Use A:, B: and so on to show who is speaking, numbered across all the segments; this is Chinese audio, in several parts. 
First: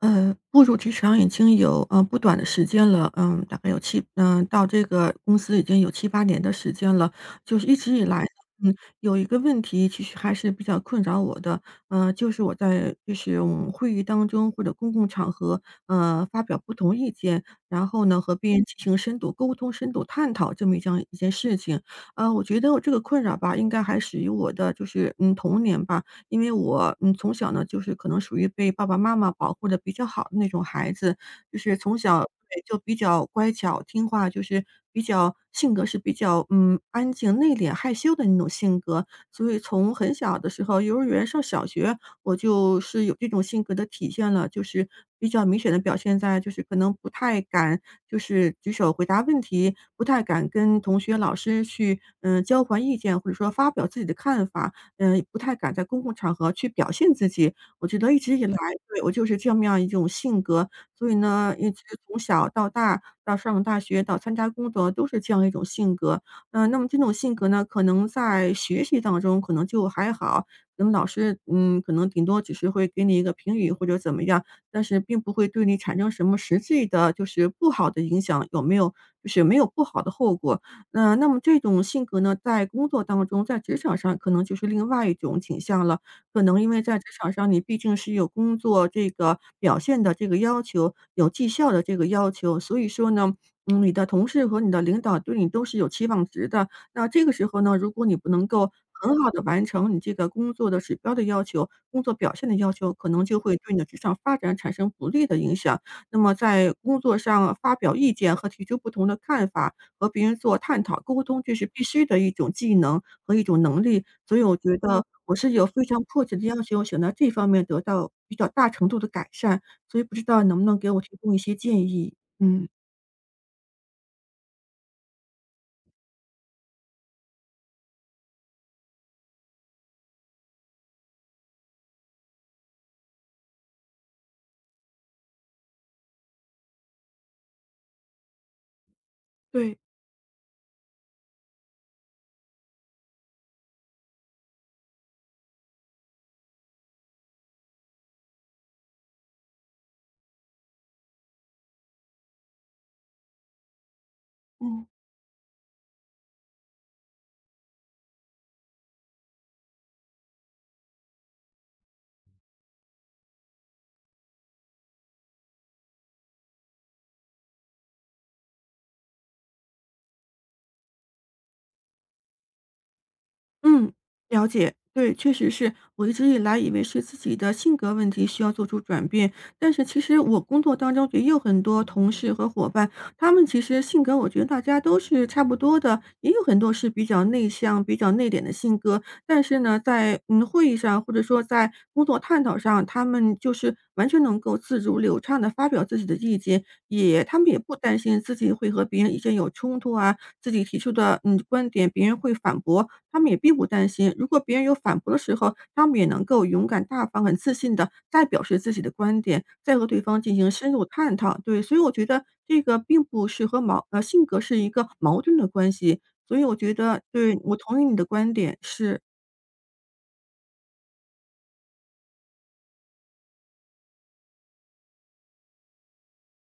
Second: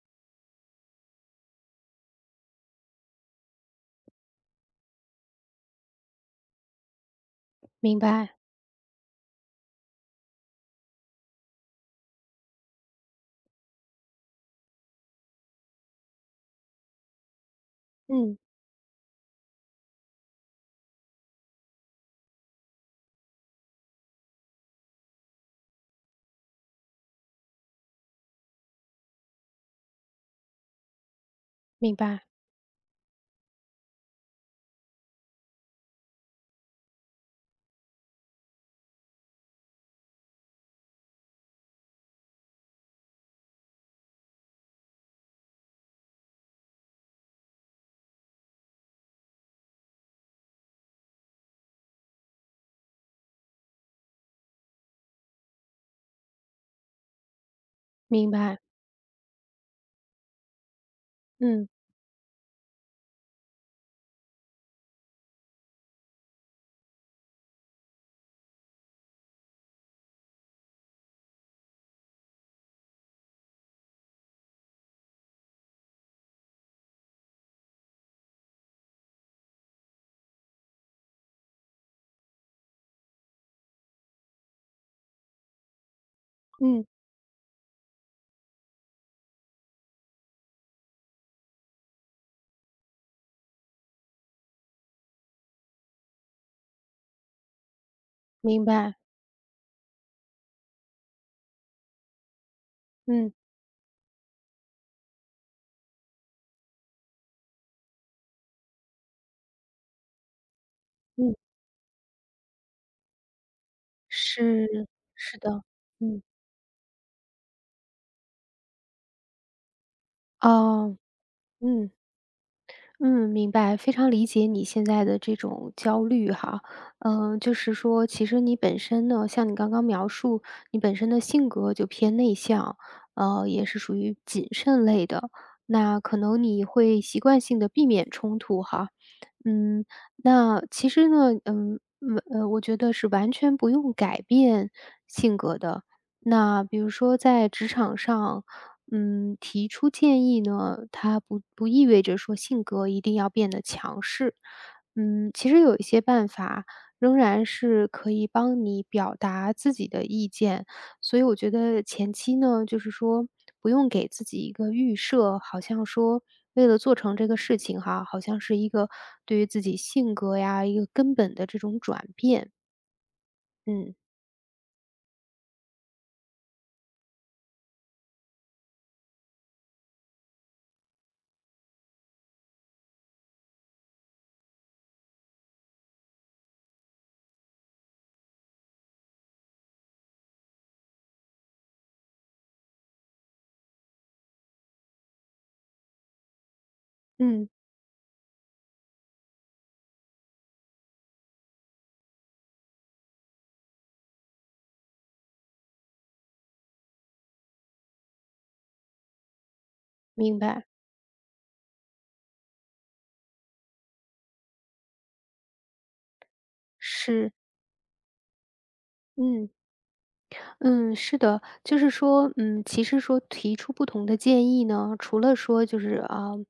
A: 步入职场已经有，不短的时间了，嗯，大概有到这个公司已经有七八年的时间了。就是一直
B: 明
A: 以来，
B: 白。
A: 嗯，有一个问题其实还是比较困扰我的，嗯，就是我在就是我们会议当中或者公共场合，发表不同意见，然后呢，和
B: 嗯，
A: 别人进行深度沟通、深度探讨这么一件事情。呃，我觉得我这个困扰吧，应该还始于我的就是，嗯，童年吧。因为我，嗯，从小呢，就是可能属于被爸爸妈妈保护的比较好的那种孩子，就是
B: 明
A: 从小
B: 白。
A: 对就比较乖巧听话，就是比较性格是比较，嗯，安静、内敛、害羞的那种性格。所以从很小的时候，幼儿园上小学，我就是有这种性格的体现了，就是比较明显的表现在就是可能不太敢就是举手回答问题，不太敢跟同学、老师去，嗯，交换意见，或者说发表自己的看法。嗯，不太敢在公共场合去表现自己。我觉得一
B: 明
A: 直以来，
B: 白。
A: 对，我就是这么样一种性格，所以呢，
B: 嗯，
A: 一直从小到大，到上大学，到参加工作，都是这样一种性格。嗯，那么这种性格呢，可能在学习当中可能就还好，那么老师，嗯，可能顶多只是会给你一个评语或者怎么样，但是并不会对你产生什么实际的，就是不好的影响，有没有就是没有不好的后果。呃，那么这种性格呢，在工作当中，在职场上可能就是另外一种倾向了。可能因为
B: 嗯，
A: 在职场上，你毕竟是有工作这个表现的这个要求，有绩效的这个要求，所以说呢，嗯，你的同事和你的领导对你都是有期望值的。那这个时候呢，如果你不能
B: 明
A: 够
B: 白。
A: 很好的完成你这个工作的指标的要求，工作表现的要求，可能
B: 嗯，
A: 就会对你的职场发展产生不利的影响。那么在工作上发表意见和提出不同的看法，和别人做探讨、沟
B: 嗯，
A: 通，这是必须的一种技能和一种能力。所以我
B: 是。
A: 觉得我
B: 是
A: 是
B: 的。
A: 有非常
B: 嗯，
A: 迫切的要求，想在这方面得到比较大程度的改善，所以不知道能不能给
B: 哦。
A: 我提供一些建
B: 嗯。
A: 议？嗯。
B: 嗯，明白，非常理解你现在的这种焦虑哈。嗯，就是说，其实你本身呢，像你刚刚描述，你本身的性格就偏内向，也是属于谨慎类的。那可能你会习惯性的避免冲突哈。
A: 对，
B: 嗯，那其实呢，我觉得是完全不用改变性格的。那比如说在职场上，嗯，提出建议呢，它不意味着说性格一定要变得强势。
A: 嗯。
B: 嗯，其实有一些办法仍然是可以帮你表达自己的意见，所以我觉得前期呢，就是说不用给自己一个预设，好像说为了做成这个事情哈，好像是一个对于自己性格呀一个根本的这种转变。
A: 嗯，
B: 嗯。
A: 了解。对，确实是我一直以来以为是自己的性格问题需要做出转变，但是其实我工作当中也有很多同事和伙伴，他们其实性格我觉得大家都是差不多的，也有很多是比较内向、比较内敛的性格，但是呢，在会议上或者说在工作探讨上，他们就是完全能够自如流畅的发表自己的意见，他们
B: 嗯，
A: 也不担心自己会和别人意见有冲突啊，自己提出的观点别人会反驳，他们也并不担心，如果别人有反驳的时候，他们也能够勇敢大方、很自信的再表示自己的观点，再和对方进
B: 明
A: 行
B: 白。
A: 深入探讨。对，所以我觉得这个并不是性格是一个矛盾的关系，所以我觉得
B: 是。
A: 对，我同意你的观点，是。
B: 嗯。嗯，是的，就是说，嗯，其实说提出不同的建议呢，除了说就是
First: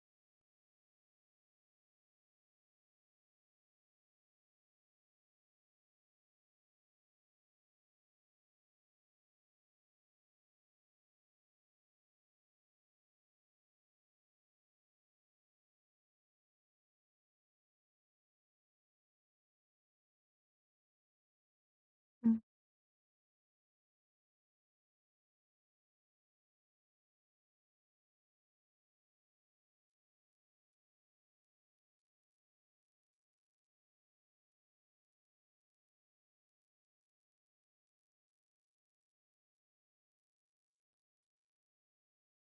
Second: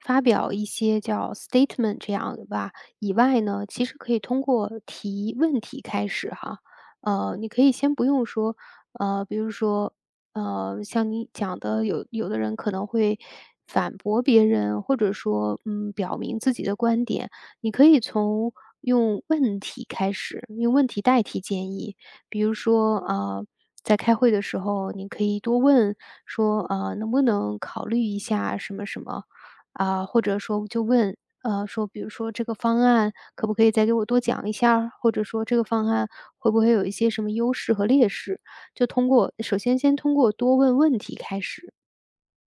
B: 发表一些叫 statement 这样的吧以外呢，其实可以通过提问题开始哈。你可以先不用说，比如说，像你讲的，有的人可能会反驳别人，或者说，嗯，表明自己的观点，你可以从用问题开始，用问题代替建议。
A: 嗯。
B: 比如说，在开会的时候，你可以多问说，能不能考虑一下什么什么或者说就问，说比如说这个方案可不可以再给我多讲一下儿或者说这个方案会不会有一些什么优势和劣势？就首先通过多问问题开始。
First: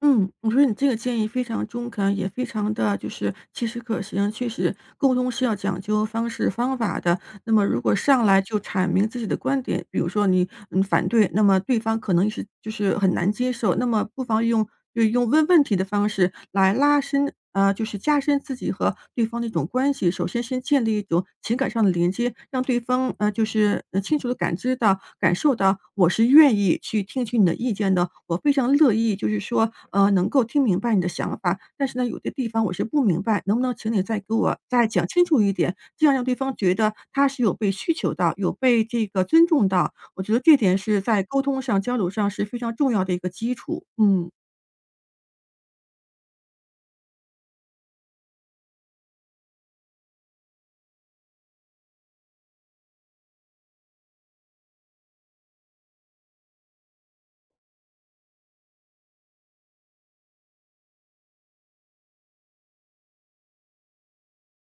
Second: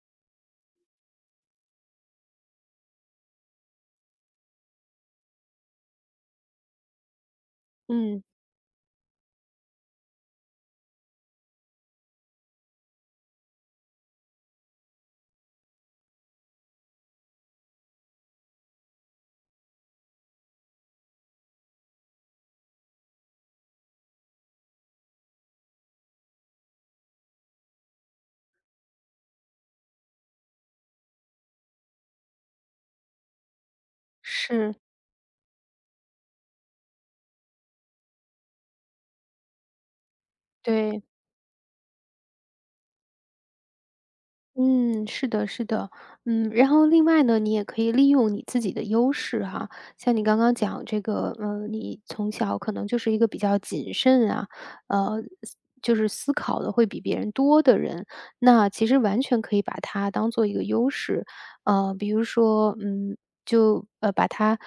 A: 嗯，我觉得你这个建议非常中肯，也非常的就是切实可行。确实沟通是要讲究方式方法的，那么如果
B: 嗯，
A: 上来就阐明自己的观点，比如说你反对，那么对方可能是就是很难接受，那么不妨用就用问问题的方式来拉伸，呃，就是加深自己和对方的一种关系。首先先建立一种情感上的连接，让对方清楚的感知到、感受到我是愿意去听取你的意见的，我非常乐意，就是说能够听明白你的想法，但是呢有些地方我是不明白，能不能请你再给我
B: 是
A: 再讲清楚一点？这样让对方觉得他是有被需求到，有被这个尊重到。我觉得这点是
B: 对。
A: 在沟通上、交流上是非常重要的一个基础，嗯。
B: 嗯，是的，是的，嗯，然后另外呢，你也可以利用你自己的优势哈，像你刚刚讲这个，你从小可能就是一个比较谨慎啊，呃，思就是思考的会比别人多的人，那其实完全可以把它当做一个优势，比如说，把它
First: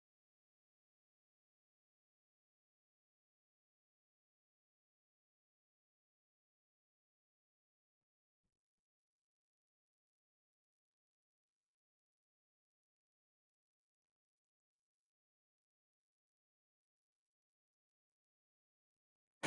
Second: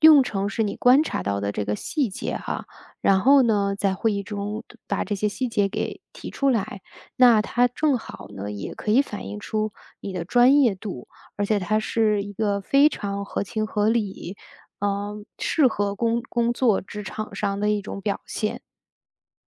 B: 用成是你观察到的这个细节哈，然后呢，在会议中把这些细节给提出来。那它正好呢，也可以反映出你的专业度，而且它是一个非常合情合理，嗯，适合工作职场上的一种表现。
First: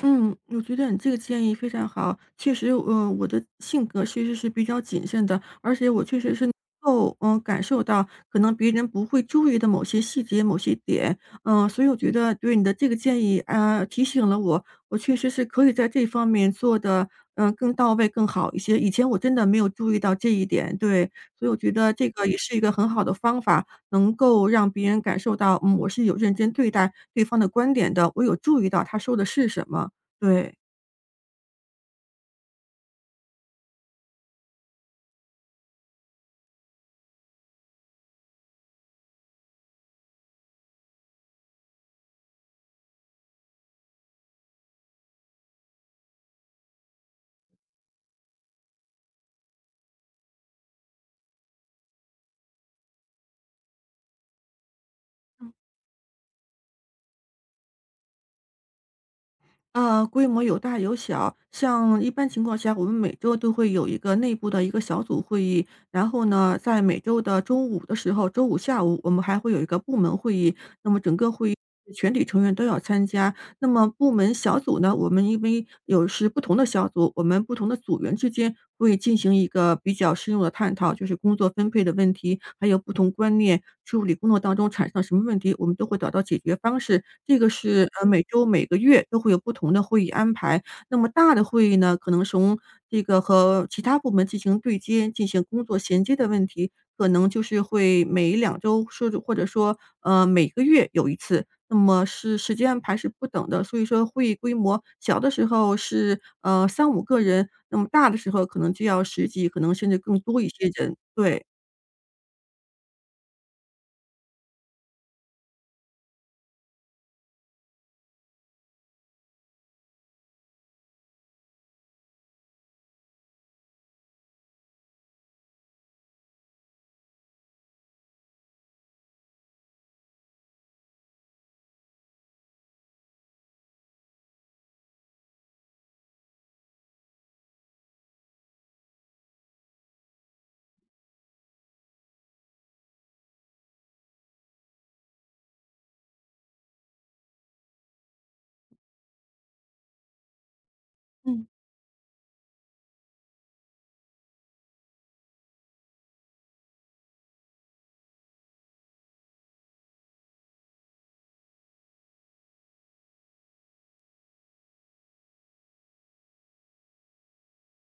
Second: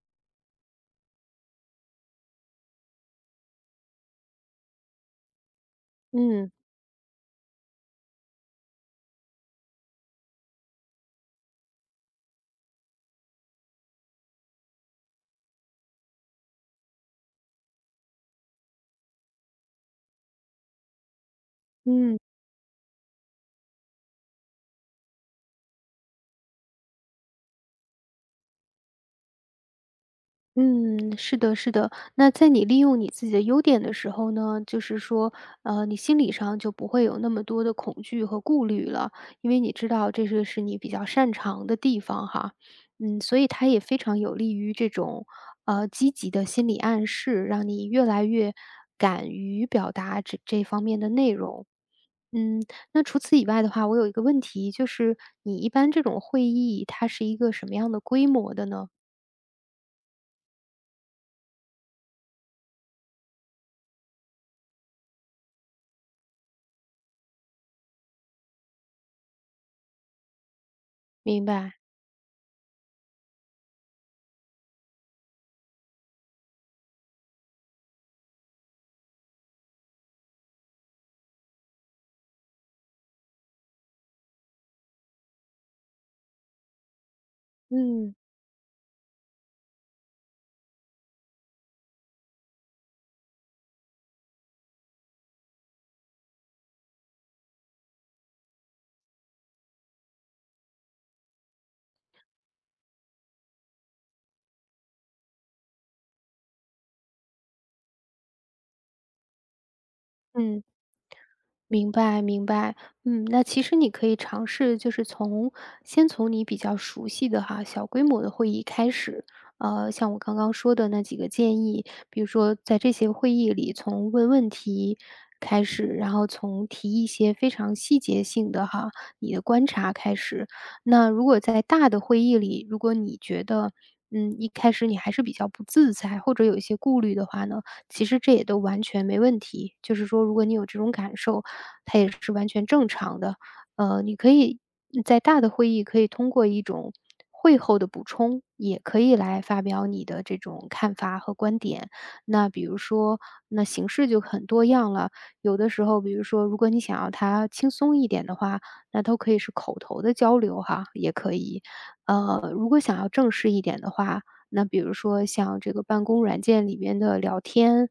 A: 嗯，我觉得你这个建议非常好。确实，呃，我的性格确实是比较谨慎的，而且我确实是
B: 嗯。
A: 能够，嗯、感受到可能别人不会注意的某些细节、某些点。嗯、所以我觉得对你的这个建议，啊、提醒了我，我确实是可以在这方面做的，嗯、更到位、更好一些。以前我真的没有注意到这一点，对，所以我觉得这
B: 嗯。
A: 个也是一个很好的方法，能够让别人感受到，嗯，我是有认真对待对方的观点的，我有注意到他说的是什么。对，
B: 嗯，是的，是的。那在你利用你自己的优点的时候呢，就是说，你心理上就不会有那么多的恐惧和顾虑了，因为你知道这是你比较擅长的地方哈。嗯，所以它也非常有利于这种积极的心理暗示，让你越来越敢于表达这方面的内容。嗯，那除此以外的话，我有一个问题，就是你一般这种会议，它是一个什么样的规模的呢？
A: 呃，规模有大有小。像一般情况下，我们每周都会有一个内部的一个小组会议，然后呢，在每周的周五的时候，周五下午我们还会有一个部门会议。那么整个
B: 明
A: 会议
B: 白。
A: 全体成员都要参加，那么部门小组呢，我们因为有是不同的小组，我们不同的组员之间会进行一个比较深入的探讨，就是工作分配的问题，还有不同观念处理工作当中产生什么问题，我们都会找到解决方式。这个是
B: 嗯。
A: 每周每个月都会有不同的会议安排。那么大的会议呢，可能从这个和其他部门进行对接、进行工作衔接的问题，可能就是会每两周说，或者说每个月有一次。那么是时间安排是不等的，所以说会议规模小的时候是，呃三五个人，那么大的时候可能就要十几，可能甚至更多一
B: 嗯，
A: 些人，对，
B: 明白明白。嗯，那其实你可以尝试，就是从先从你比较熟悉的哈小规模的会议开始。像我刚刚说的那几个建议，比如说在这些会议里，从问问题开始，然后从提一些非常细节性的哈你的观察开始。那如果在大的会议里，如果你觉得嗯，一开始你还是比较不自在，或者有一些顾虑的话呢，其实这也都完全没问题。就是说如果你有这种感受，它也是完全正常的。你可以在大的会议可以通过一种会后的补充，也可以来发表你的这种看法和
A: 嗯
B: 观点。那比如说，那形式就很多样了。有的时候，比如说，如果你想要它轻松一点的话，那都可以是口头的交流哈，也可以。如果想要正式一点的话，那比如说像这个办公软件里面的聊天，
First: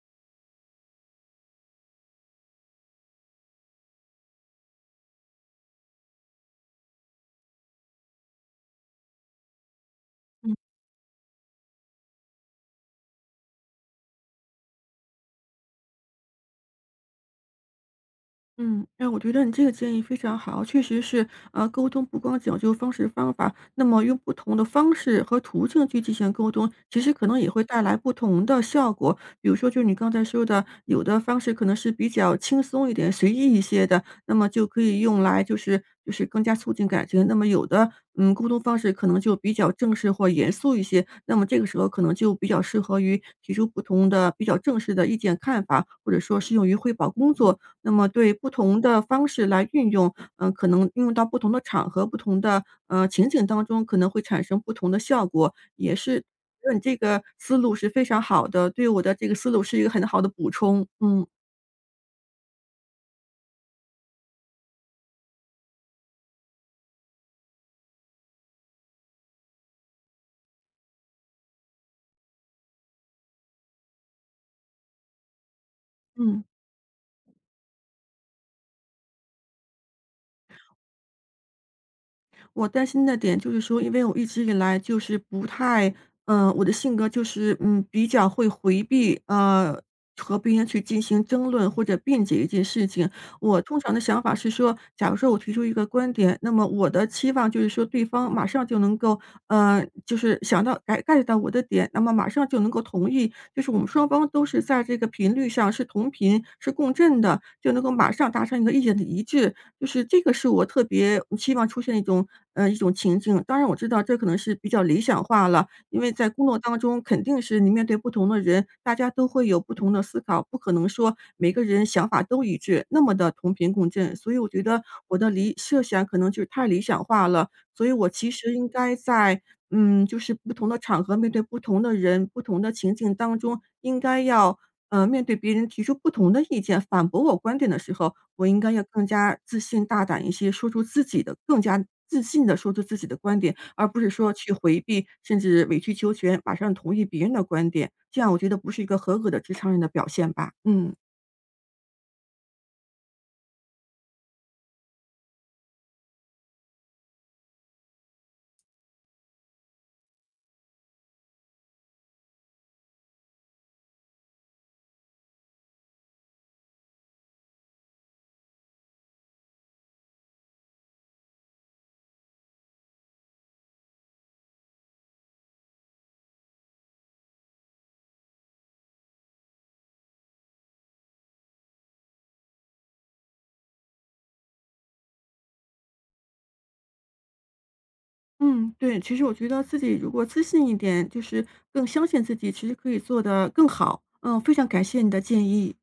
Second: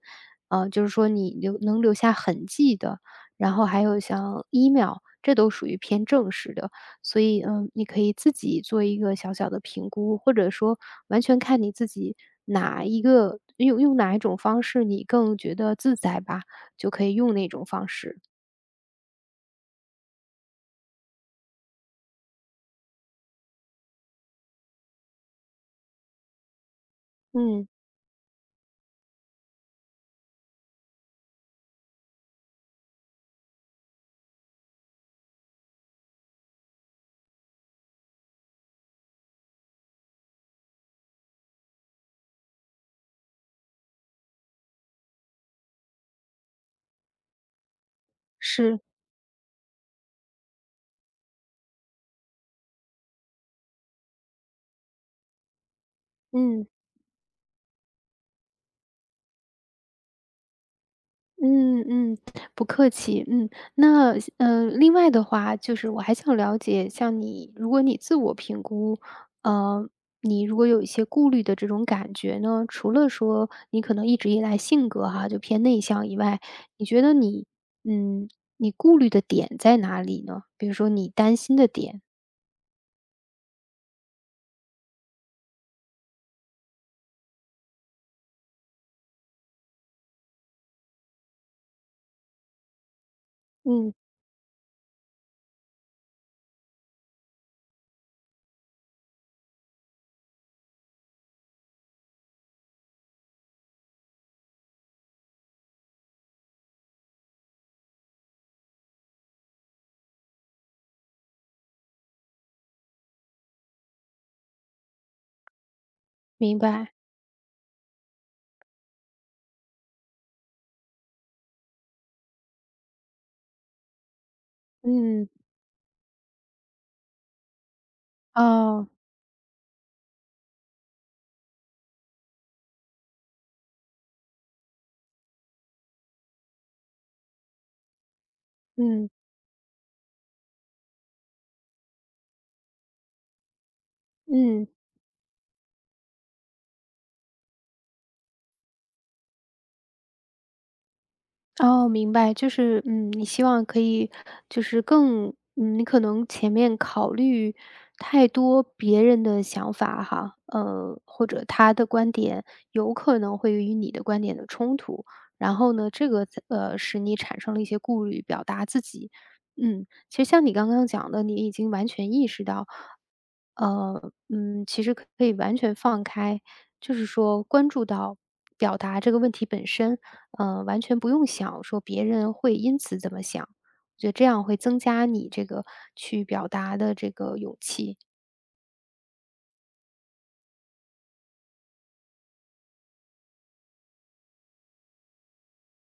B: 就是说你能留下痕迹的，然后还有像 email,这都属于偏正式的。所以，嗯，你可以自己做一个小小的评估，或者
A: 嗯。
B: 说完全看你自己哪一个用哪一种方式你更觉得自在吧，就可以用那种方式。
A: 嗯，哎，我觉得你这个建议非常好，确实是，呃，沟通不光讲究方式方法，那么用不同的方式和途径去进行沟通，其实可能也会
B: 嗯。
A: 带来不同的效果。比如说，就你刚才说的，有的方式可能是比较轻松一点、随意一些的，那么就可以用来就是更加促进感情。那么有的，嗯，沟通方式可能就比较正式或严肃一些，那么这个时候可能就比较适合于提出不同的比较正式的意见看法，或者说适用于汇报工作。那么对不同
B: 是。
A: 的方式来运用，嗯，可能运用到不同的场合、不同的，呃，情景当中，可能会产生不同的效果，也是
B: 嗯。
A: 觉得你这个思路是非常好的，对我的这个思路是一个很好的补充，嗯，
B: 嗯。不客气。嗯，那另外的话，就是我还想了解，像你，如果你自我评估，呃，你如果有一些顾虑的这种感觉呢，除了说你可能一直以来性格哈，就偏内向以外，
A: 嗯。
B: 你觉得你，嗯，你顾虑的点在哪里呢？比如说你担心的点。
A: 我担心的点就是说，因为我一直以来就是不太，呃，我的性格就是，嗯，比较会回避，呃，和别人去进行争论或者辩解一件事情。我通
B: 嗯，
A: 常的想法是说，假如说我提出一个观点，那么我的期望就是说对方马上就能够，呃，就是想到 get 到我的点，那么马上就能够同意，就是我们双方都是在这个频率上是同频、是共振的，就能够马上达成一个意见的一致。就是这个是我特别希望出现的一种一种情境。当然我知道这可能是比较理想化了，因为在工作
B: 明
A: 当
B: 白。
A: 中肯定是你面对不同的人，大家都会有不同的思考，不可能说每个人想法都一致，那么的同频共振。所以我觉得我
B: 嗯，
A: 的设想可能就是太理想化了，所以我其实应
B: 哦，
A: 该在，嗯，就是不同的场合面对不同的人、不同的情境当中，应该要呃，面对别人提出不同的意见，反驳我观点的时候，我应该要更
B: 嗯，
A: 加自信、大胆一些，说出自己的更加自信的说出自己的观点，而不是说去
B: 嗯。
A: 回避，甚至委曲求全，马上同意别人的观点。这样我觉得不是一个合格的职场人的表现吧。嗯。
B: 哦，明白，就是，嗯，你希望可以就是更嗯，你可能前面考虑太多别人的想法哈，或者他的观点有可能会与你的观点的冲突，然后呢，使你产生了一些顾虑，表达自己。嗯，其实像你刚刚讲的，你已经完全意识到，其实可以完全放开，就是说关注到表达这个问题本身。嗯，完全不用想说别人会因此怎么想，我觉得这样会增加你这个去表达的这个勇气。
A: 嗯，对，其实我觉得自己如果自信一点，就是更相信自己，其实可以做得更好。嗯，非常感谢你的建议。